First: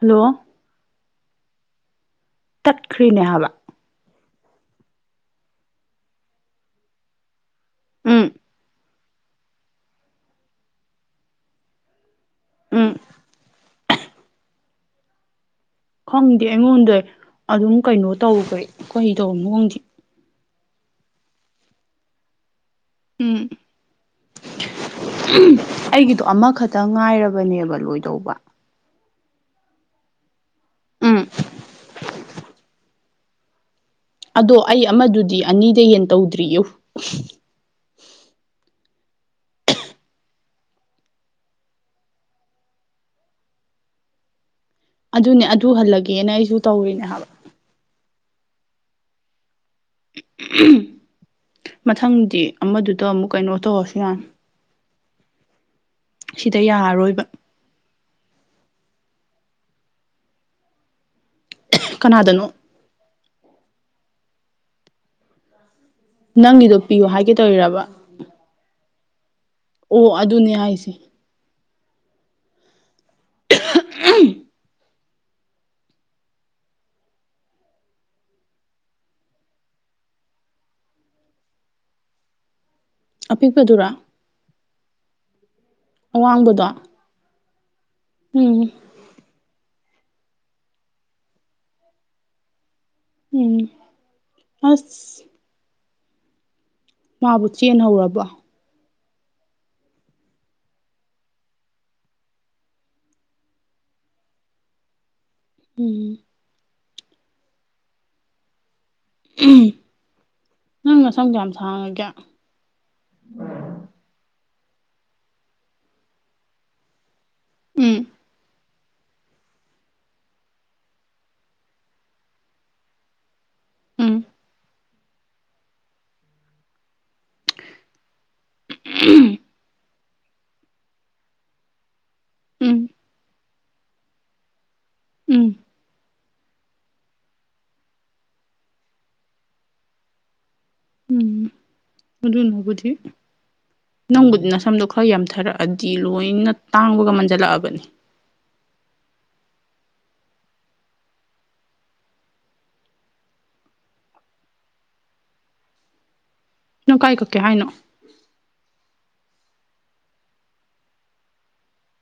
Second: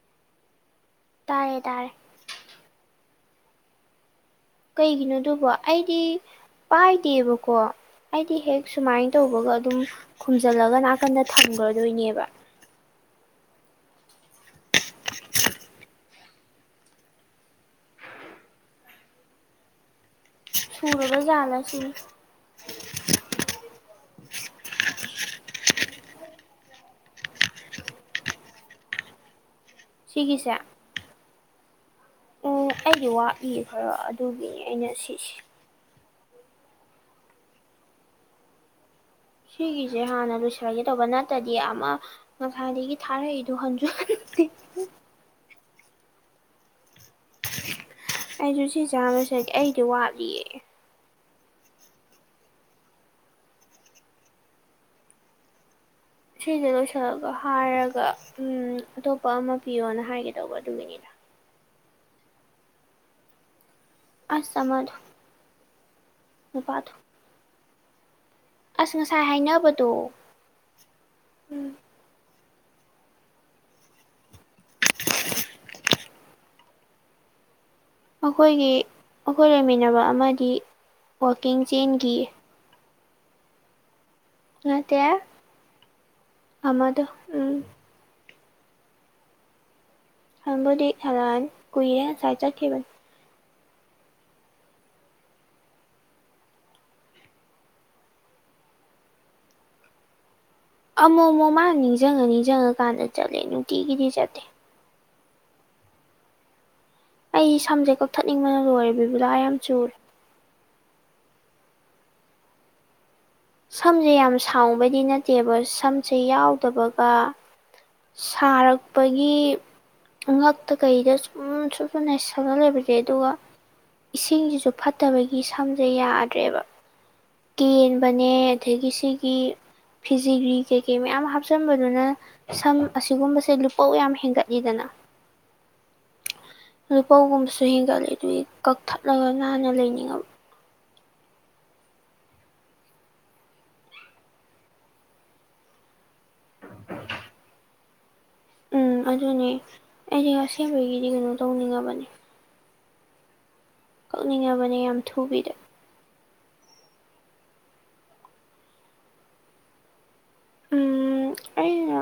hello ꯇꯥꯔꯦ ꯇꯥꯔꯦ ꯇꯠꯈ꯭ꯔꯤꯅꯦ ꯍꯥꯏꯕ ꯀꯩꯒꯤꯅꯣꯑꯗꯨꯕꯣ ꯑꯩꯗꯤ ꯄꯥꯏꯗꯦꯕꯀꯣ ꯎꯝ ꯑꯩꯗꯤ ꯍꯦꯛ ꯁꯨꯃꯥꯏꯟ ꯇꯧꯕꯒ ꯑꯗꯨꯝ ꯈꯨꯝꯖꯜꯂꯒ ꯑꯗꯨꯝ ꯅꯥꯀꯟꯗ ꯊꯝꯒ꯭ꯔꯗꯣꯏꯅꯦꯕ ꯎꯝ ꯈꯪꯗꯦ ꯑꯩꯉꯣꯟꯗꯩ ꯑꯗꯨꯝ ꯀꯩꯅꯣ ꯇꯧꯒ꯭ꯔꯦ ꯀꯩꯗꯧꯔꯤꯅꯣ ꯈꯪꯗꯦ ꯁꯨꯔꯕꯖꯥꯠꯂ ꯁꯤꯅꯤ ꯎꯝ ꯑꯩꯒꯤꯗꯣ ꯑꯃꯈꯛꯇꯪ ꯉꯥꯏꯔꯕꯅꯦꯕ ꯂꯣꯏꯗꯧꯕ ꯁꯤꯒꯤꯁꯦ ꯎꯝ ꯎꯝ ꯑꯩꯒꯤ ꯋꯥꯠꯂꯤ ꯈꯔ ꯑꯗꯣ ꯑꯗꯨꯒꯤꯅꯦ ꯑꯩ ꯑꯩꯅ ꯁꯤꯁꯦ ꯑꯃꯗꯨꯗꯤ ꯑꯅꯤꯗꯩ ꯍꯦꯟꯅ ꯇꯧꯗ꯭ꯔꯤꯌꯦ ꯁꯤꯒꯤꯁꯦ ꯍꯥꯟꯅ ꯂꯣꯏꯁꯤꯜꯂꯒꯦ ꯇꯧꯕ ꯅꯠꯇ꯭ꯔꯗꯤ ꯑꯃ ꯉꯁꯥꯏꯗꯒꯤ ꯊꯥꯔꯛꯏꯗꯣ ꯍꯟꯁꯨ ꯍꯟ ꯗꯦ ꯑꯗꯨꯅꯦ ꯑꯗꯨ ꯍꯜꯂꯒꯦꯅ ꯑꯩꯖꯨ ꯇꯧꯔꯤꯅꯦ ꯍꯥꯏꯕ ꯑꯩꯖꯨ ꯁꯤꯖꯦ ꯍꯥꯟꯅ ꯂꯣꯏꯁꯜꯂꯒꯦ ꯑꯩꯗꯤ ꯋꯥꯠꯂꯤꯌꯦ ꯃꯊꯪꯗꯤ ꯑꯃꯗꯨꯗ ꯑꯃꯨꯛ ꯀꯩꯅꯣ ꯇꯧꯔꯁꯨ ꯌꯥꯅꯤ ꯁꯤꯗ ꯁꯤꯖꯦ ꯌꯥꯔꯔꯣꯏꯕ ꯂꯣꯏꯁꯤꯜꯂꯒ ꯍꯥꯏꯔꯒ ꯎꯝ ꯑꯇꯣꯞꯄ ꯑꯃ ꯄꯤꯌꯣꯅ ꯍꯥꯏꯒꯦ ꯇꯧꯕ ꯑꯗꯨꯒꯤꯅꯤꯗ ꯀꯅꯥꯗꯅꯣ ꯑꯁ ꯑꯃꯗꯣ ꯅꯪꯒꯤꯗꯣ ꯅꯨꯄꯥꯗꯣ ꯄꯤꯌꯣ ꯍꯥꯏꯒꯦ ꯇꯧꯔꯤꯔꯕ ꯑꯁ ꯉꯁꯥꯏ ꯍꯥꯏꯅꯕꯗꯣ ꯑꯣ ꯑꯗꯨꯅꯦ ꯍꯥꯏꯁꯦ ꯎꯝ ꯑꯍꯨ ꯎꯝ [unintelligible] ꯑꯈꯣꯏꯒꯤ ꯑꯈꯣꯏ ꯂꯩꯃꯤꯟꯅꯕ ꯑꯃꯗꯤ ꯋꯥꯀꯤꯡ ꯆꯦꯟꯒꯤꯌꯦ ꯑꯄꯤꯛꯄꯗꯨꯔ ꯅꯠꯇꯦ ꯑꯋꯥꯡꯕꯗꯣ ꯑꯃꯗꯣ ꯎꯝ ꯎꯝ ꯍꯟꯕꯨꯗꯤ ꯍꯜꯂꯛꯑꯅꯤ ꯀꯨꯏꯔꯦ ꯉꯁꯥꯏ ꯆꯠꯈꯤꯕꯅꯤ ꯎꯝ ꯑꯁ ꯃꯕꯨ ꯆꯦꯟꯍꯧꯔꯕꯣ ꯑꯃꯨꯛ ꯃꯨꯛ ꯃꯥꯅ ꯅꯤꯡꯖꯪꯉ ꯅꯤꯡꯖꯪꯉ ꯀꯥꯟꯗ ꯆꯠꯂꯦ ꯅꯨꯡꯇꯤꯒꯤꯗꯤ ꯆꯠꯇꯦ ꯎꯝ ꯑꯩ ꯁꯝꯖꯦ ꯀꯛꯊꯠꯅꯤꯡꯕꯅ ꯂꯣꯏꯔꯦ ꯕꯤꯕꯨꯂ ꯌꯥꯝ ꯆꯨꯔꯦ ꯅꯪ ꯅꯁꯝ ꯀꯌꯥꯝ ꯁꯥꯡꯉꯒꯦ ꯁꯝꯖꯦ ꯌꯥꯝ ꯁꯥꯡꯉꯨꯕꯩꯗꯤ ꯅꯠꯇꯦꯕ ꯁꯝꯁꯦ ꯌꯥꯎꯗꯕꯒ ꯎꯝ ꯁꯥꯔꯛ ꯄꯒꯤ ꯉꯛꯇ ꯀꯩꯗ ꯁꯨꯝ ꯁꯨꯔꯨ ꯁꯨ ꯔꯨ ꯅꯩꯁꯤꯜꯂꯒ ꯂꯩꯕꯁꯦ ꯑꯗꯨꯒ ꯎꯝ ꯏꯁꯤꯡꯁꯤꯁꯨ ꯐꯠꯇꯕꯒꯤ ꯁꯝꯁꯦ ꯌꯥꯗ꯭ꯔꯦꯕ ꯀꯦꯟꯕꯅꯦ ꯑꯗꯒꯤ ꯁꯤꯒꯤ ꯐꯤꯖꯤꯒ꯭ꯔꯤ ꯀꯩ ꯀꯩ ꯃꯌꯥꯝ ꯍꯥꯞꯆꯟꯕꯗꯨꯅ ꯁꯝ ꯎꯝ ꯑꯁꯤꯒꯨꯝꯕꯁꯦ ꯂꯨꯄꯧ ꯌꯥꯝ ꯍꯦꯟꯒꯠꯂꯤꯗꯅ ꯎꯝ ꯂꯨꯄꯧꯒꯨꯝꯕꯁꯨ ꯍꯦꯟꯒꯠꯂꯤ ꯑꯗꯨꯒꯤ ꯀꯛꯊꯠꯂꯒ ꯅꯥꯟꯅ ꯂꯩꯅꯤꯡꯉꯕ ꯎꯝ ꯃꯗꯨꯅꯕꯨꯗꯤ ꯅꯪꯕꯨꯗꯤ ꯅꯁꯝꯗꯣ ꯈꯔ ꯌꯥꯝꯊꯔꯛꯑꯗꯤ ꯂꯣꯏꯅ ꯇꯥꯡꯕꯒ ꯃꯟꯖꯜꯂꯛꯑꯕꯅꯦ ꯎꯝ ꯑꯗꯨꯅꯦ ꯑꯩꯁꯦ ꯑꯁꯦꯡꯕꯒꯤꯗꯤ ꯀꯩꯅꯣ ꯇꯧꯅꯤꯡꯉꯕꯅꯤ ꯀꯛꯅꯤꯡꯉꯕꯅꯦ ꯌꯥꯝ ꯊꯨꯕꯤꯗ ꯅꯪ ꯀꯥꯏ ꯀꯛꯀꯦ ꯍꯥꯏꯅꯣ ꯎꯝ ꯑꯩꯅ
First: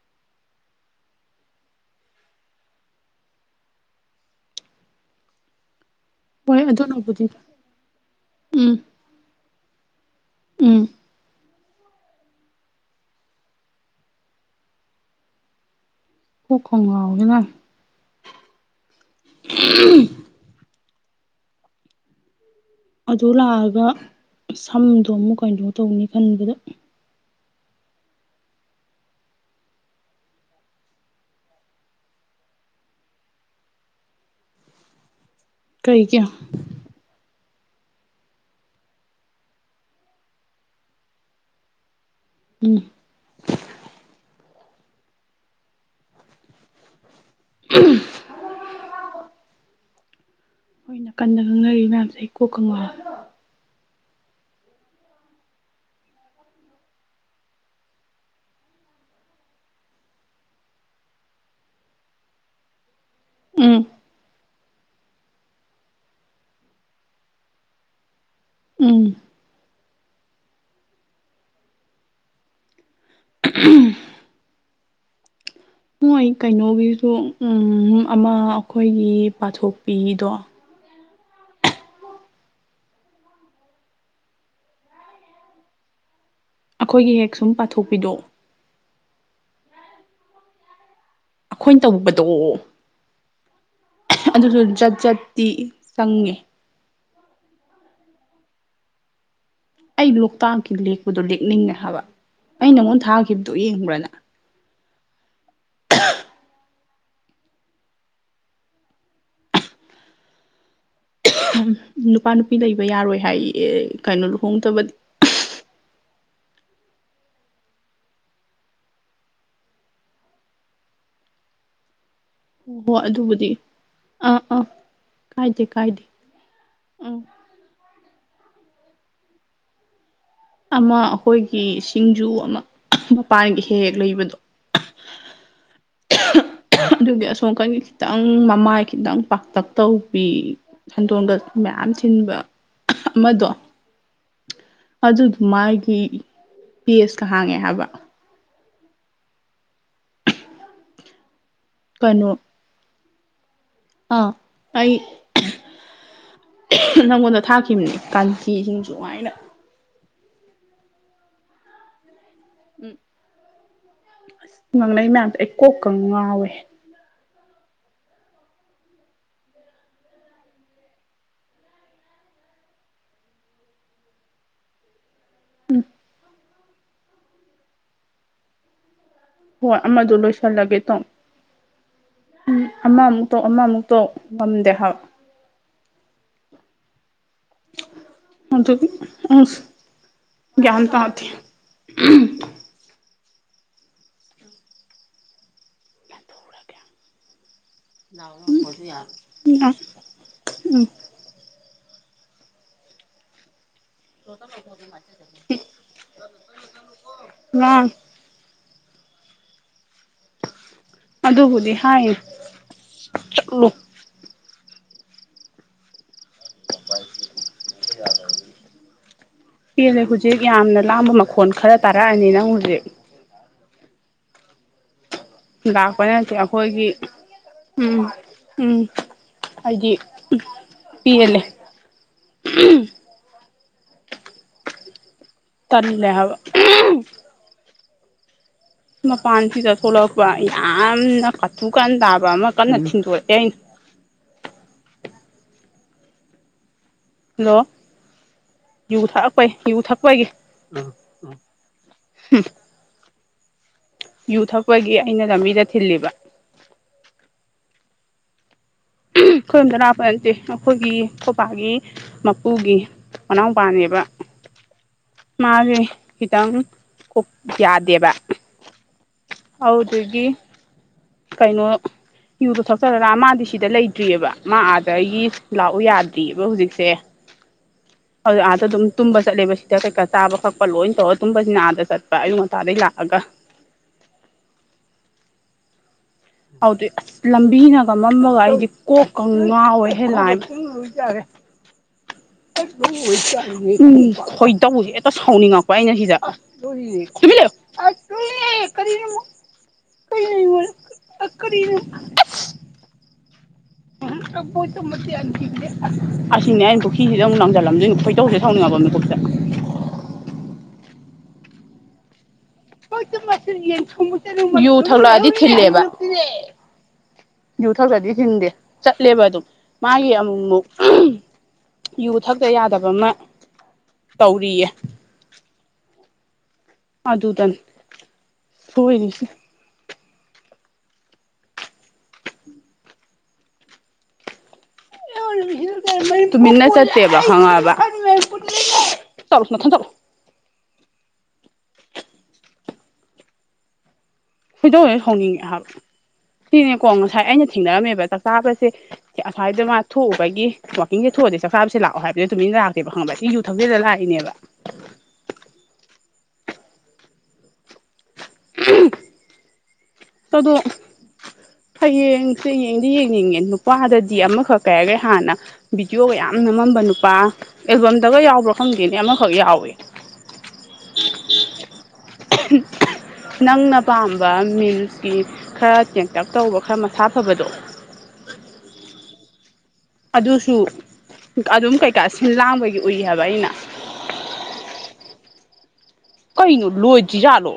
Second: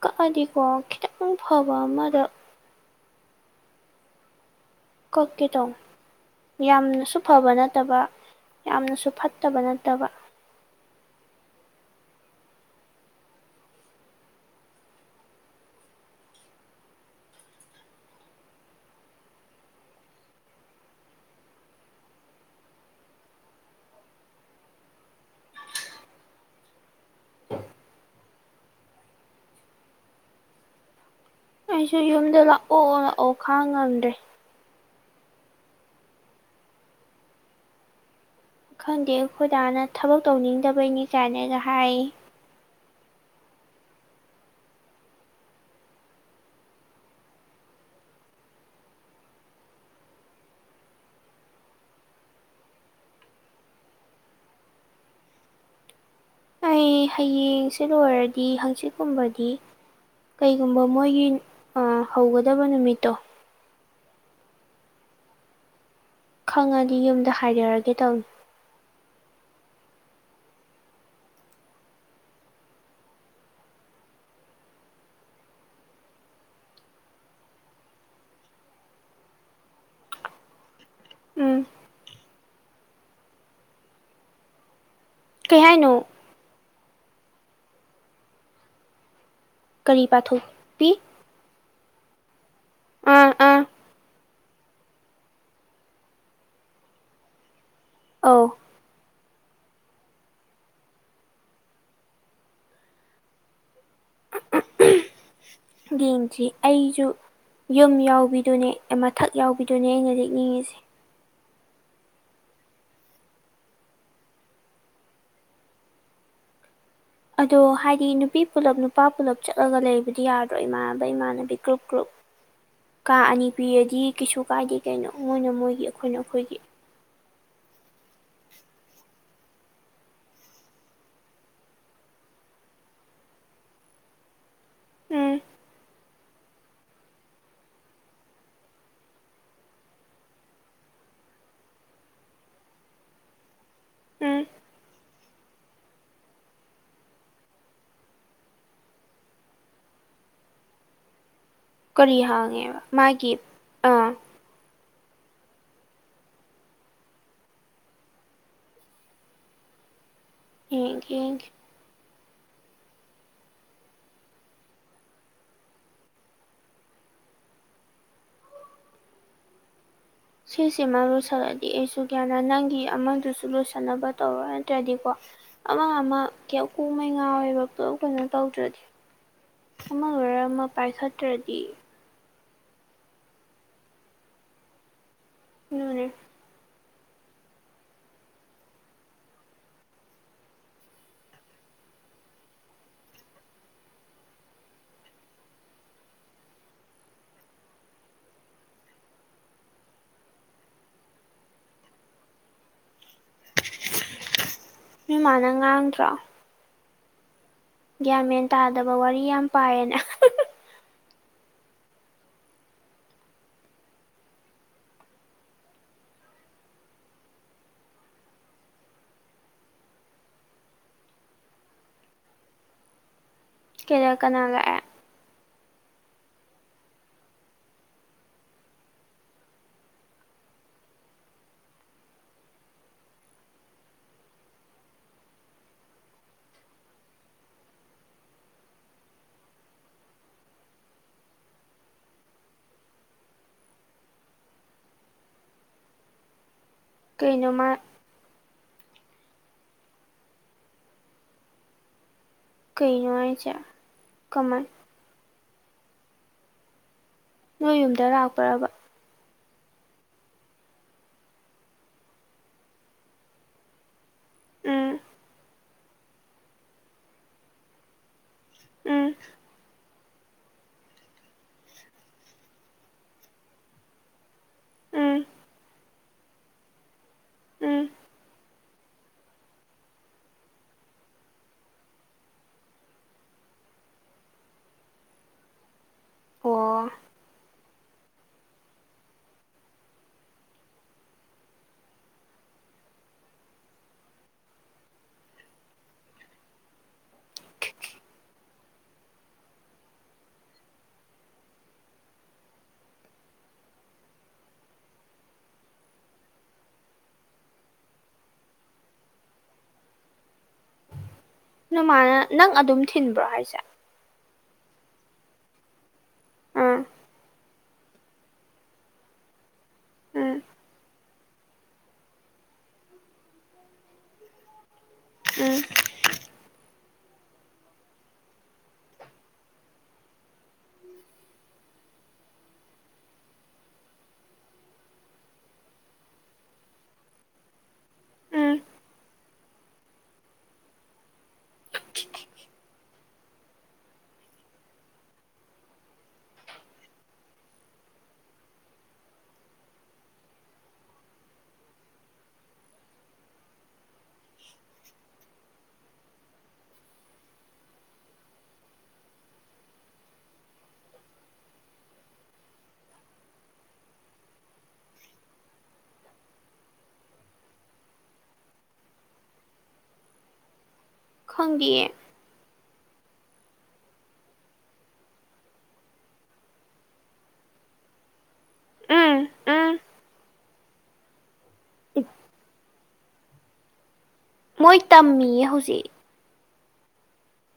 ꯀꯛꯑꯗꯤꯀꯣ ꯈꯤꯇꯪ ꯐꯕ ꯑꯃꯗ ꯀꯥꯛꯀꯦ ꯇꯧꯅꯤ ꯍꯣꯏ ꯌꯥꯝꯅꯁꯨ ꯑꯗꯨꯅꯕꯨꯗꯤ ꯐꯕ ꯅꯠꯇꯕ ꯎꯝ ꯌꯥꯝꯅꯁꯨ ꯐꯠꯇꯕ ꯅꯠꯇꯕ ꯎꯝ ꯀꯣꯛꯀ ꯉꯥꯎꯏꯗ ꯅꯪ [unintelligible] ꯑꯗꯨ ꯂꯥꯛꯑꯒ ꯁꯝꯗꯣ ꯑꯃꯨꯛ ꯀꯩꯅꯣ ꯇꯧꯅꯤ ꯈꯟꯕꯗ ꯑꯩꯁꯨ ꯌꯨꯝꯗ ꯂꯥꯛꯑꯣ ꯂꯥꯛꯑꯣ ꯈꯥꯡ ꯉꯝꯗ꯭ꯔꯦ ꯀꯩꯒꯤ ꯈꯪꯗꯦ ꯑꯩꯈꯣꯏꯗꯥꯅ ꯊꯕꯛ ꯇꯧꯅꯤꯡꯗꯕꯩꯅꯤ ꯀꯌꯥꯅꯒ ꯍꯥꯏꯌꯦ ꯎꯝ [unintelligible] ꯍꯣꯏ ꯅꯥ ꯀꯟꯗ ꯉꯥꯡꯅꯔꯤ ꯃꯌꯥꯝꯁꯦ ꯑꯩ ꯀꯣꯛꯀ ꯉꯧꯑꯦ ꯑꯩ ꯍꯌꯦꯡꯁꯤ ꯂꯣꯏꯔꯗꯤ ꯍꯪꯆꯤꯠꯀꯨꯝꯕꯗꯤ ꯀꯩꯒꯨꯝꯕ ꯃꯣꯏꯒꯤ ꯍꯧꯒꯗꯕ ꯅꯨꯃꯤꯠꯇꯣ ꯎꯝ ꯈꯪꯉꯗꯤ ꯌꯨꯝꯗ ꯍꯥꯏꯗꯔꯒꯦ ꯇꯧꯅꯦ ꯎꯝ [unintelligible] ꯃꯣꯏ ꯀꯩꯅꯣꯒꯤꯁꯨ ꯎꯝ ꯑꯃ ꯑꯩꯈꯣꯏꯒꯤ ꯄꯥꯊꯣꯛꯄꯤꯗꯣ ꯎꯝ ꯀꯩ ꯍꯥꯏꯅꯣ ꯑꯩꯈꯣꯏꯒꯤ ꯍꯦꯛ ꯁꯨꯝ ꯄꯥꯊꯣꯛꯄꯤꯗꯣ ꯀꯔꯤ ꯄꯥꯊꯣꯛꯄꯤ ꯑꯩꯈꯣꯏꯅ ꯇꯧꯕꯗꯣ ꯑꯥꯑꯥ ꯑꯗꯨꯁꯨ ꯖꯠ ꯖꯠꯇꯤ ꯆꯪꯉꯦ ꯑꯧ ꯑꯩ ꯂꯣꯛꯇꯥꯛꯀꯤ ꯂꯦꯛꯄꯗꯣ ꯂꯦꯛꯅꯤꯡꯉꯦ ꯍꯥꯏꯕ ꯑꯩ ꯅꯪꯉꯣꯟꯗ ꯊꯥꯈꯤꯕꯗꯣ ꯌꯦꯡꯕ꯭ꯔꯥ ꯅꯪ ꯌꯦꯡꯗꯔꯤ ꯑꯩꯁꯨ ꯌꯨꯝ ꯌꯥꯎꯕꯤꯗꯨꯅꯦ ꯃꯊꯛ ꯌꯥꯎꯕꯤꯗꯨꯅꯦ ꯑꯩꯅ ꯂꯦꯛꯅꯤꯡꯉꯤꯁꯦ ꯅꯨꯄꯥ ꯅꯨꯄꯤ ꯂꯩꯕ ꯌꯥꯔꯣꯏ ꯍꯥꯏꯌꯦ ꯀꯩꯅꯣ ꯂꯨꯍꯣꯡꯗꯕꯗꯤ ꯑꯗꯣ ꯍꯥꯏꯗꯤ ꯅꯨꯄꯤ ꯄꯨꯂꯞ ꯅꯨꯄꯥ ꯄꯨꯜꯂꯞ ꯆꯠꯂꯒ ꯂꯩꯕꯗꯤ ꯌꯥꯗ꯭ꯔꯣ ꯏꯃꯥꯟꯅꯕ ꯏꯃꯥꯟꯅꯕꯤ ꯒ꯭ꯔꯨꯞ ꯒ꯭ꯔꯨꯞ ꯍꯣꯏ ꯍꯣꯏ ꯀꯥ ꯑꯅꯤ ꯑꯗꯨꯕꯨꯗꯤ ꯄꯤꯔꯗꯤ ꯀꯩꯁꯨ ꯑꯥ ꯑꯥ ꯀꯥꯏꯗꯦ ꯀꯩꯅꯣ ꯃꯣꯏꯅ ꯀꯥꯏꯗꯦ ꯃꯣꯏꯒꯤ ꯀꯥꯏꯗꯦ ꯑꯩꯈꯣꯏꯅ ꯑꯩꯈꯣꯏꯒꯤ [inaudible] ꯎꯝ ꯑꯃ ꯑꯩꯈꯣꯏꯒꯤ ꯁꯤꯡꯖꯨ ꯑꯃ ꯃꯄꯥꯟꯒꯤ ꯍꯦꯛ ꯍꯦꯛ ꯂꯩꯕꯗꯣ ꯎꯝ ꯑꯗꯨꯗꯤ ꯑꯁꯣꯝꯀꯟꯒꯤ ꯈꯤꯇꯪ ꯃꯃꯥꯏ ꯈꯤꯇꯪ ꯄꯥꯛꯇꯛ ꯇꯧꯕꯤ ꯁꯟꯗꯣꯟꯒ ꯃꯌꯥꯝ ꯊꯤꯟꯕ ꯑꯃꯗꯣ ꯎꯝ ꯑꯗꯨꯗꯨ ꯃꯥꯒꯤ ꯄꯦꯁꯀ ꯍꯥꯡꯉꯦ ꯍꯥꯏꯕ ꯀꯔꯤ ꯀꯩꯅꯣ ꯍꯥꯡꯉꯦ ꯍꯥꯢꯕ ꯃꯒꯤ ꯑꯥ ꯑꯩ ꯅꯪꯉꯣꯟꯗ ꯊꯥꯛꯈꯤꯕꯅꯦ ꯀꯥꯟ ꯆꯤꯁꯤꯡꯁꯨ ꯋꯥꯥꯏꯅ ꯌꯦꯡꯒꯦ ꯌꯦꯡꯒꯦ ꯎꯝ ꯑꯁ ꯉꯥꯡꯅꯩ ꯃꯌꯥꯝꯁꯦ ꯑꯩ ꯀꯣꯛꯀ ꯉꯥꯎꯋꯦ ꯁꯤꯁꯤꯃ ꯂꯣꯏꯁꯤꯂꯗꯤ ꯑꯩꯁꯨ ꯒ꯭ꯌꯥꯅ ꯅꯪꯒꯤ ꯑꯃꯥꯡꯗꯨꯁꯨ ꯂꯣꯏꯁꯟꯅꯕ ꯇꯧꯔꯣ ꯅꯠꯇ꯭ꯔꯗꯤꯀꯣ ꯑꯃ ꯑꯃ ꯀ ꯥꯩ ꯀꯣꯛ ꯃꯩ ꯉꯥꯎꯋꯦꯕ ꯄꯂꯞ ꯀꯩꯅꯣ ꯇꯧꯗ꯭ꯔꯗꯤ ꯍꯣꯏ ꯑꯃ ꯑꯃꯗꯣ ꯑꯣꯏꯔ ꯑꯃ ꯄꯥꯏꯈꯠꯇ꯭ꯔꯗꯤ ꯎꯝ ꯑꯃꯥ ꯃꯨꯛꯇꯧ ꯑꯃꯥ ꯃꯨꯛꯇꯧ ꯉꯝꯗꯦ ꯍꯥꯢꯕ ꯑꯗꯨꯅꯦ ꯃꯗꯨ ꯑꯁ ꯒꯥꯟ ꯇꯗꯦ ꯎꯝ ꯎꯝ ꯅꯣꯏ ꯃꯥꯅ ꯉꯥꯡꯗ꯭ꯔꯣ [unintelligible] ꯉꯥꯡ ꯒ꯭ꯌꯥꯟ ꯃꯦꯟ ꯇꯥꯗꯕ ꯋꯥꯔꯤ ꯌꯥꯝ ꯄꯥꯏꯌꯦꯅ ꯗꯨꯕꯨꯗꯤ ꯍꯥꯏꯔꯤ ꯆꯥꯠꯂꯣ [unintelligible] ꯄꯦꯜꯂꯦ ꯍꯧꯖꯤꯛ ꯌꯥꯝꯅ ꯂꯥꯝꯕ ꯃꯈꯣꯟꯜ ꯈꯔ ꯇꯥꯔꯛꯑꯅꯤ ꯅꯪ ꯍꯧꯖꯤꯛ ꯀꯩꯗꯧ ꯀꯅꯥ ꯂꯛꯑꯦ ꯂꯥꯛꯄꯩ ꯅꯠꯇꯦ ꯑꯩꯈꯣꯏꯒꯤ ꯎꯝ ꯎꯝ ꯑꯩꯗꯤ ꯄꯦꯜꯂꯦ ꯎꯝ ꯇꯜꯂꯦ ꯍꯥꯏꯕ ꯎꯝ ꯃꯄꯥꯟꯁꯤꯗ ꯊꯣꯛꯂꯛꯄ ꯌꯥꯝꯅ ꯀꯊꯨꯀꯥꯟ ꯇꯥꯕ ꯑꯃ ꯀꯟꯅ ꯊꯤꯟꯗꯣꯔꯛꯑꯦ ꯑꯩꯅ [inaudible] ꯍꯜꯂꯣ ꯀꯩꯅꯣꯃ ꯌꯨ ꯊꯂꯛꯄꯩ ꯌꯨ ꯊꯛꯄꯒꯤ ꯎꯝ ꯎꯝ ꯎꯝ ꯀꯩꯩꯅꯣ ꯍꯥꯢꯁꯦ ꯌꯨ ꯊꯛꯄꯒꯤ ꯑꯩꯅ ꯂꯝꯕꯤꯗ ꯊꯤꯜꯂꯤꯕ ꯅꯣꯏ ꯌꯨꯝꯗ ꯂꯥꯛꯄ꯭ꯔꯕ ꯑꯩꯈꯣꯢ ꯌꯨꯝꯗ ꯂꯥꯛꯄ ꯅꯠꯇꯦ ꯑꯩꯈꯣꯏꯒꯤ ꯈꯣꯕꯥꯒꯤ ꯃꯄꯨꯒꯤ ꯃꯅꯥꯎꯄꯥꯅꯦꯕ ꯎꯝ ꯃꯥꯁꯦ ꯈꯤꯇꯪ ꯀꯣꯛ ꯌꯥꯗꯦꯕ ꯎꯝ ꯑꯗꯨꯗꯨꯒꯤ ꯀꯩꯅꯣ ꯌꯨ ꯗꯨ ꯊꯣꯛꯆꯜꯂꯒ ꯃꯥꯗꯤ ꯁꯤꯗ ꯂꯩꯇ꯭ꯔꯤꯑꯕ ꯃꯥ ꯑꯥꯗ ꯒꯤ ꯎꯝ ꯂꯥꯛꯎ ꯌꯥꯗ꯭ꯔꯤꯑꯕ ꯍꯧꯖꯤꯛꯁꯦ ꯎꯝ [unintelligible] ꯑꯗꯨꯝ ꯇꯨꯝꯕ ꯆꯠꯂꯦꯕ ꯁꯤꯗ ꯀꯩꯀꯥ ꯆꯥꯕ ꯀꯛꯄ ꯂꯣꯏ ꯇꯧꯔꯒ ꯇꯨꯝꯕꯁꯤꯅ ꯑꯗ ꯆꯠꯄ ꯑꯌꯨꯛ ꯉꯇꯥꯗꯩ ꯂꯥꯛꯑꯒ [inaudible] ꯑꯗꯨꯗꯨꯒꯤ ꯑꯣ ꯑꯁ ꯂꯝꯕꯤꯅꯒ ꯃꯝꯕꯒ ꯑꯩꯗꯤ ꯀꯣꯛꯀ ꯉꯥꯎꯋꯦ ꯂꯥꯢꯃꯥ ꯎꯝ ꯈꯣꯏꯗꯧ ꯍꯦꯛꯇ ꯁꯥꯎꯅꯤꯡꯉꯛꯄ ꯑꯩꯅ ꯁꯤꯗ ꯇꯨꯃꯤꯟ ꯂꯩꯌꯨ [unintelligible] [unintelligible] [inaudible] [unintelligible] ꯑꯁꯤꯅꯦ ꯑꯩꯅ ꯄꯨꯈꯤꯁꯤꯗ ꯑꯃꯨꯛ ꯂꯪꯁꯤꯜ ꯂꯝꯗꯣꯏꯅꯦ ꯈꯣꯏꯗꯧꯖꯦ ꯍꯦꯛ ꯁꯥꯎꯅꯤꯡꯉꯥꯛꯄ ꯃꯤꯀꯨꯞꯇ [inaudible] ꯅꯣꯏꯃꯥꯅ ꯅꯪ ꯑꯗꯨꯝ ꯊꯤꯟꯕ꯭ꯔꯣ ꯍꯥꯏꯁꯦ ꯌꯨ ꯊꯛꯂꯛꯑꯗꯤ ꯊꯤꯜꯂꯦꯕ ꯑꯥ ꯌꯨꯊꯛꯇ꯭ꯔꯗꯤ ꯊꯤꯟꯗꯦ ꯆꯠꯂꯦꯕ ꯑꯗꯨꯝ ꯃꯥꯒꯤ ꯎꯝ ꯑꯃꯨꯛꯃꯨꯛ ꯑꯍꯝ ꯌꯨ ꯊꯛꯇ ꯌꯥꯗꯕꯃ ꯇꯧꯔꯤꯌꯦ ꯎꯝ ꯑꯗꯨꯗꯟ ꯁꯣꯏꯔꯤꯁꯤ ꯇꯨꯃꯤꯟꯅ ꯆꯠꯇꯦꯕ ꯈꯪꯉꯕ ꯑꯁ ꯎꯝ ꯆꯠꯂꯣ ꯅꯊꯟ ꯆꯠꯂꯣ ꯈꯣꯏꯗꯧ ꯍꯦꯛ ꯁꯥꯎꯅꯤꯡꯉꯛꯑꯦ ꯍꯥꯏꯕ ꯁꯤꯅꯦꯀꯣ ꯉꯁꯥꯏ ꯑꯩꯅ ꯊꯦꯡꯅꯔꯝꯃꯦꯕ ꯆꯥꯛ ꯆꯥꯕꯖꯦ ꯑꯁꯏꯗ ꯃꯥ ꯊꯣꯛꯎꯕꯒꯤ ꯋꯥꯛꯀꯤꯡꯖꯦ ꯊꯣꯛ ꯊꯣꯛꯑꯗꯤ ꯆꯥꯛ ꯆꯥꯕꯖꯦ ꯂꯥꯛꯑꯣ ꯍꯥꯏꯕꯖꯦ ꯇꯨꯃꯤꯟꯅ ꯂꯥꯛꯇꯦꯕ ꯈꯪꯉꯕ꯭ꯔ ꯁꯤ ꯌꯨ ꯊꯛꯆꯤꯜꯂ ꯂꯥꯛꯏꯅꯦꯕ [inaudible] ꯎꯝ ꯑꯗꯣ ꯍꯌꯦꯡꯁꯦ ꯌꯦꯡꯗꯤ ꯌꯦꯡꯅꯤꯡꯉꯦ ꯅꯨꯄꯥꯗꯗꯤ ꯑꯃꯈꯛ ꯀꯩꯍꯥꯏꯒ꯭ꯔꯦ ꯍꯥꯟꯅ ꯚꯗꯤꯌꯣꯒ ꯌꯥꯝ ꯅꯝꯃꯝꯕ ꯅꯨꯄꯥ ꯑꯦꯜꯕꯝꯗꯒ ꯌꯥꯎꯕ꯭ꯔ ꯈꯪꯗꯦꯅꯦ ꯑꯃꯈꯛ ꯌꯥꯎꯋꯦ [inaudible] ꯈꯪꯗꯤꯌꯦ ꯑꯍꯝ ꯑꯍꯝ ꯅꯪꯅ ꯄꯥꯝꯕ ꯃꯤꯝꯁꯀꯤ ꯈꯔ ꯆꯦꯡꯇꯛ ꯇꯧꯕ ꯈꯔ ꯃꯁꯥ ꯐꯕꯗꯣ ꯎꯝ ꯎꯝ ꯑꯗꯨꯁꯨ ꯑꯗꯨꯝ ꯀꯩꯀꯥ ꯁꯤ ꯂꯥꯡꯕꯒꯤ ꯎꯏ ꯍꯥꯏꯕ ꯑꯩꯅ ꯃꯣꯏ ꯇꯝꯃꯤꯌꯦ ꯍꯧꯖꯤꯛ ꯀꯩꯅꯣ ꯂꯣꯏꯗ꯭ꯔꯤꯖꯥꯠꯂꯣ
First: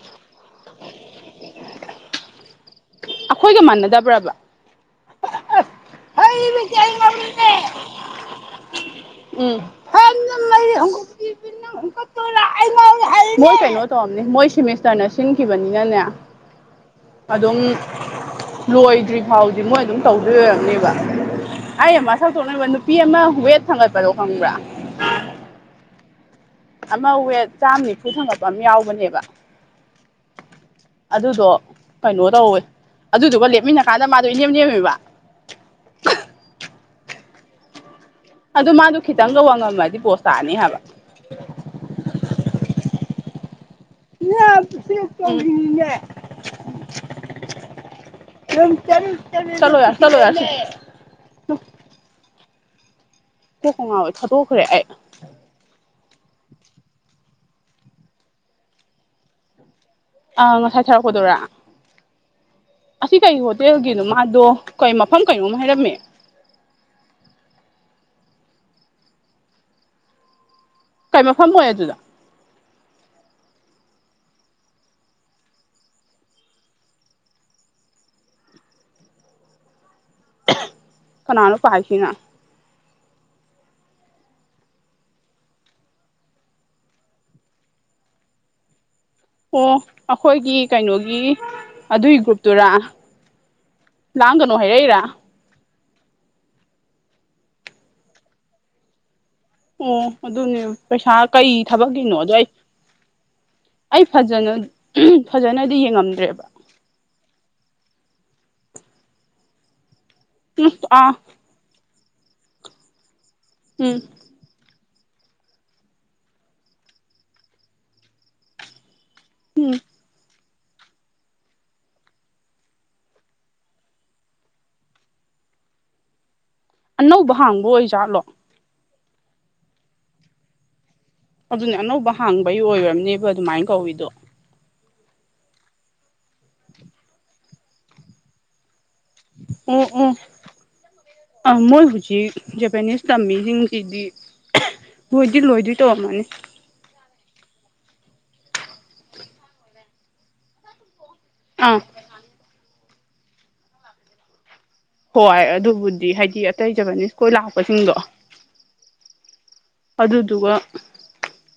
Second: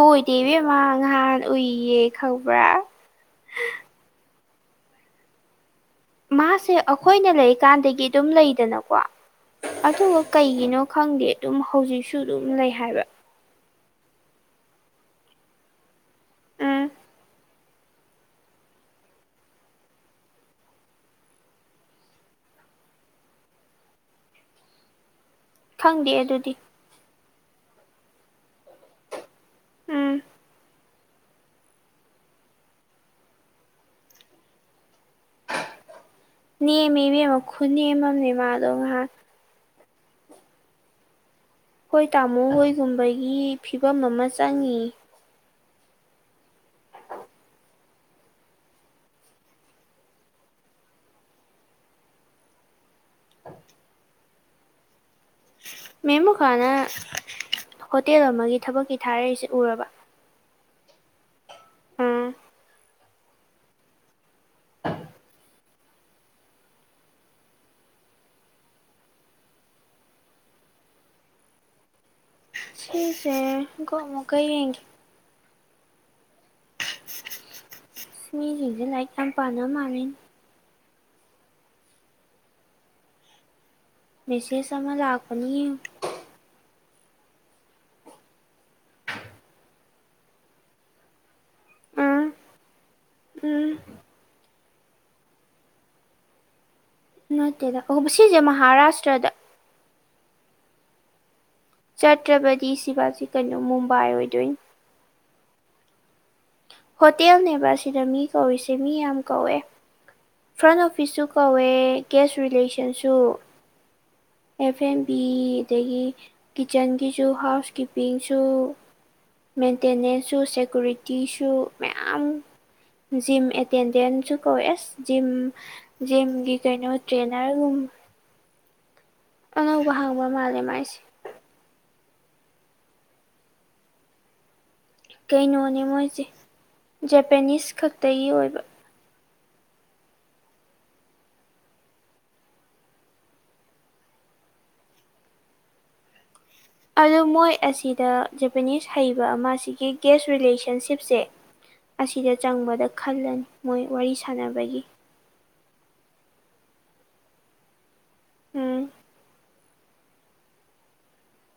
ꯂꯣꯏꯗꯦ ꯏꯕꯦꯝꯃ ꯉꯍꯥꯟ ꯎꯏꯌꯦ ꯈꯪꯕ꯭ꯔ ꯑꯈꯣꯏꯒ ꯃꯥꯟꯅꯗꯕ꯭ꯔꯕ ꯑꯩ ꯃꯥꯁꯦ ꯕꯤꯇꯤ ꯑꯩ ꯑꯈꯣꯏꯅ ꯉꯥꯎꯔꯤꯅꯦ ꯂꯩꯀꯟꯗꯒꯤ ꯑꯗꯨꯝ ꯂꯩꯗꯅꯀꯣ ꯎꯝ ꯑꯗꯨꯒ ꯀꯩꯒꯤꯅꯣ ꯈꯪꯗꯦ ꯑꯗꯨꯝ ꯍꯧꯖꯤꯛꯁꯨ ꯑꯗꯨꯝ ꯂꯩ ꯍꯥꯏꯕ ꯇꯣꯝꯅꯤ ꯃꯣꯏ ꯁꯦꯃꯤꯁꯇꯔꯅ ꯁꯤꯟꯈꯤꯕꯅꯤꯅꯅꯦ ꯎꯝ ꯑꯗꯨꯝ ꯂꯣꯏꯗ꯭ꯔꯤ ꯐꯥꯎꯗꯤ ꯃꯣꯏ ꯑꯗꯨꯝ ꯇꯧꯗꯣꯏ ꯑꯣꯏꯔꯝꯅꯤꯕ ꯑꯩꯅ ꯃꯁꯛ ꯊꯣꯛꯅꯦꯕ ꯅꯨꯄꯤ ꯑꯃ ꯋꯦꯠ ꯊꯥꯡꯒꯠꯄꯗꯣ ꯈꯪꯕ꯭ꯔ ꯈꯪꯗꯦ ꯑꯗꯨꯗꯤ ꯑꯃ ꯋꯦꯠ ꯆꯥꯝ ꯅꯤꯝꯐꯨ ꯊꯥꯡꯒꯠꯄ ꯑꯃ ꯌꯥꯎꯕꯅꯦꯕ ꯎꯝ ꯑꯗꯨꯗꯣ ꯀꯩꯅꯣ ꯇꯧꯋꯦ ꯑꯗꯨꯗꯨꯒ ꯂꯦꯞꯃꯤꯟꯅ ꯀꯟꯗ ꯃꯗꯣ ꯏꯅꯦꯝ ꯅꯦꯝꯃꯤꯕ ꯅꯦꯝꯃꯤ ꯏꯕꯦꯝꯃ ꯈꯨꯅꯦꯝꯃ ꯑꯗꯨ ꯃꯗꯣ ꯈꯤꯇꯪꯒ ꯋꯥꯡꯉꯝꯃꯗꯤ ꯄꯣꯁ ꯇꯅꯤ ꯍꯥꯏꯕ ꯈꯣꯏ ꯇꯃꯣ ꯍꯣꯏꯒꯨꯝꯕꯒꯤ ꯐꯤꯕꯝ ꯑꯃ ꯆꯪꯉꯤꯌꯦ [unintelligible] ꯆꯠꯂꯣ ꯌꯥꯔꯦ ꯆꯠꯂꯣ ꯌꯥꯔꯦꯁꯦ ꯆꯣ ꯀꯣꯛꯀꯥ ꯉꯥꯎꯋꯦ ꯊꯥꯗꯣꯛꯈ꯭ꯔꯦ ꯑꯩ ꯃꯦꯝꯃꯨꯈꯥꯅ ꯍꯣꯇꯦꯜ ꯑꯃꯒꯤ ꯊꯕꯛꯀꯤ ꯊꯥꯔꯛꯏꯁꯦ ꯎꯔꯕ ꯑꯥ ꯉꯁꯥꯏ ꯊꯥꯔꯛꯄꯗꯨꯔꯥ ꯎꯝ ꯑꯁꯤ ꯀꯩ ꯍꯣꯇꯦꯜꯒꯤꯅꯣ ꯃꯥꯗꯣ ꯀꯩ ꯃꯐꯝ ꯀꯩꯅꯣꯝꯃꯥ ꯍꯥꯏꯔꯝꯃꯦ [inaudible] ꯀꯩ ꯃꯐꯝ ꯑꯣꯏ ꯑꯗꯨꯗ ꯁꯤꯁꯦ ꯒꯣ ꯑꯃꯨꯛꯀ ꯌꯦꯡꯒꯦ ꯁꯤꯁꯤꯡꯁꯦ ꯂꯥꯏꯔꯤꯛ ꯌꯥꯝ ꯄꯥꯗ ꯃꯥꯜꯂꯤꯅꯦ ꯎꯍꯝ ꯀꯅꯥꯅꯣ ꯄꯥꯢꯁꯤꯅ ꯃꯦꯁꯦꯁ ꯑꯃ ꯂꯥꯛꯄꯅꯤ ꯌꯦꯡꯉꯨ ꯑꯣ ꯑꯩꯈꯣꯏꯒꯤ ꯀꯩꯅꯣꯒꯤ ꯑꯗꯨꯏ ꯎꯝ ꯒ꯭ꯔꯨꯞꯇꯨꯔꯥ ꯎꯝ ꯅꯣ ꯍꯥꯏꯔꯛꯏꯔꯥ ꯅꯠꯇꯦꯗ ꯑꯣ ꯁꯤꯁꯦ ꯃꯍꯥꯔꯥꯁꯇ꯭ꯔꯗ ꯑꯣ ꯑꯗꯨꯅꯦ ꯄꯩꯁꯥꯥ ꯀꯩ ꯊꯕꯛꯀꯤꯅꯣꯗꯣ ꯑꯩ ꯆꯠꯇ꯭ꯔꯕꯗꯤ ꯁꯤꯕꯥꯁꯤ ꯀꯩꯅꯣ ꯑꯩ ꯃꯨꯝꯕꯥꯏ ꯐꯖꯅ ꯑꯣꯏꯗꯣꯏꯅꯤ ꯍꯝ ꯐꯖꯅꯗꯤ ꯌꯦꯡꯉꯝꯗ꯭ꯔꯦꯕ ꯍꯣꯇꯦꯜꯅꯦꯕ ꯁꯤꯗ ꯃꯤ ꯀꯧꯔꯤꯁꯦ ꯃꯤ ꯌꯥꯝ ꯀꯧꯑꯦ ꯎꯝ ꯐ꯭ꯔꯟ ꯑꯥ ꯑꯣꯐꯤꯁꯁꯨ ꯀꯧꯋꯦ ꯒꯦꯁ ꯔꯤꯂꯦꯁꯟꯁꯨ ꯎꯝ ꯑꯦꯐ ꯑꯦꯝꯕꯤ ꯑꯗꯒꯤ ꯀꯤꯠꯆꯟꯒꯤꯁꯨ ꯍꯥꯎꯁ ꯀꯤꯞꯄꯤꯡꯁꯨ ꯎꯝ ꯃꯦꯟꯇꯦꯅꯦꯟꯁꯁꯨ ꯁꯦꯀꯨꯔꯤꯇꯤꯁꯨ ꯃꯌꯥꯝ ꯖꯤꯝ ꯑꯦꯇꯦꯟꯗꯦꯟꯁꯨ ꯀꯧꯋꯦ ꯑꯁ ꯖꯤꯝ ꯖꯤꯝꯒꯤ ꯀꯩꯅꯣ ꯑꯅꯧꯕ ꯍꯥꯡꯕ ꯇ꯭ꯔꯦꯅꯔꯒꯨꯝ ꯑꯣꯏꯖꯥꯠꯂꯣ ꯑꯅꯧꯕ ꯍꯥꯡꯕ ꯃꯥꯜꯂꯦ ꯃꯥꯏꯁꯦ ꯑꯗꯨꯅꯦ ꯑꯅꯧꯕ ꯍꯥꯡꯕꯒꯤ ꯑꯣꯏꯔꯝꯅꯤꯕ ꯑꯗꯨꯃꯥꯏꯅ ꯀꯧꯋꯤꯗꯣ ꯀꯩꯅꯣꯅꯦ ꯃꯣꯏꯁꯦ ꯖꯄꯅꯤꯁ ꯈꯛꯇꯒꯤ ꯑꯣꯏꯕ ꯎꯝ ꯎꯝ ꯑꯥ ꯃꯣꯏ ꯍꯧꯖꯤꯛ ꯖꯄꯅꯤꯁ ꯇꯝꯃꯤꯁꯤꯡꯁꯤꯗꯤ ꯂꯣꯏꯗꯤ ꯂꯣꯏꯗꯣꯏ ꯇꯧꯔꯝꯃꯅꯤ ꯑꯗꯣ ꯃꯣꯏ ꯑꯁꯤꯗ ꯖꯄꯅꯤꯁ ꯍꯩꯕ ꯑꯃꯁꯤꯒꯤ ꯒꯦꯁ ꯔꯤꯂꯦꯁꯟꯁꯤꯞꯁꯦ ꯑꯥ ꯑꯁꯤꯗ ꯆꯪꯕꯗ ꯈꯜꯂꯅꯤ ꯃꯣꯏ ꯋꯥꯔꯤ ꯁꯥꯟꯅꯕꯒꯤ ꯍꯣꯏ ꯑꯗꯨꯕꯨꯗꯤ ꯍꯥꯏꯗꯤ ꯑꯇꯩ ꯖꯄꯞꯄꯥꯟꯅꯤꯁ ꯀꯣꯏ ꯂꯥꯛꯄꯁꯤꯡꯗꯣ ꯎꯝ ꯑꯗꯨꯗꯨꯒ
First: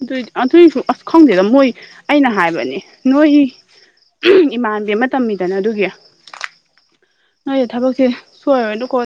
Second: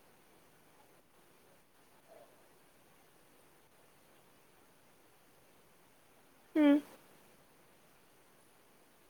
ꯑꯗꯨꯏ ꯑꯗꯨꯏꯁꯨ ꯑꯁ ꯈꯪꯗꯦꯗ ꯃꯣꯏ ꯑꯩꯅ ꯍꯥꯏꯕꯅꯦ ꯅꯣꯏ ꯎꯍꯝ ꯏꯃꯥꯟꯕꯤ ꯑꯃ ꯇꯝꯃꯤꯗꯅ ꯑꯗꯨꯒꯤ ꯎꯝ ꯅꯣꯏꯁ ꯊꯕꯛꯁꯦ ꯁꯣꯏꯔꯣꯏ ꯑꯗꯨꯀꯣ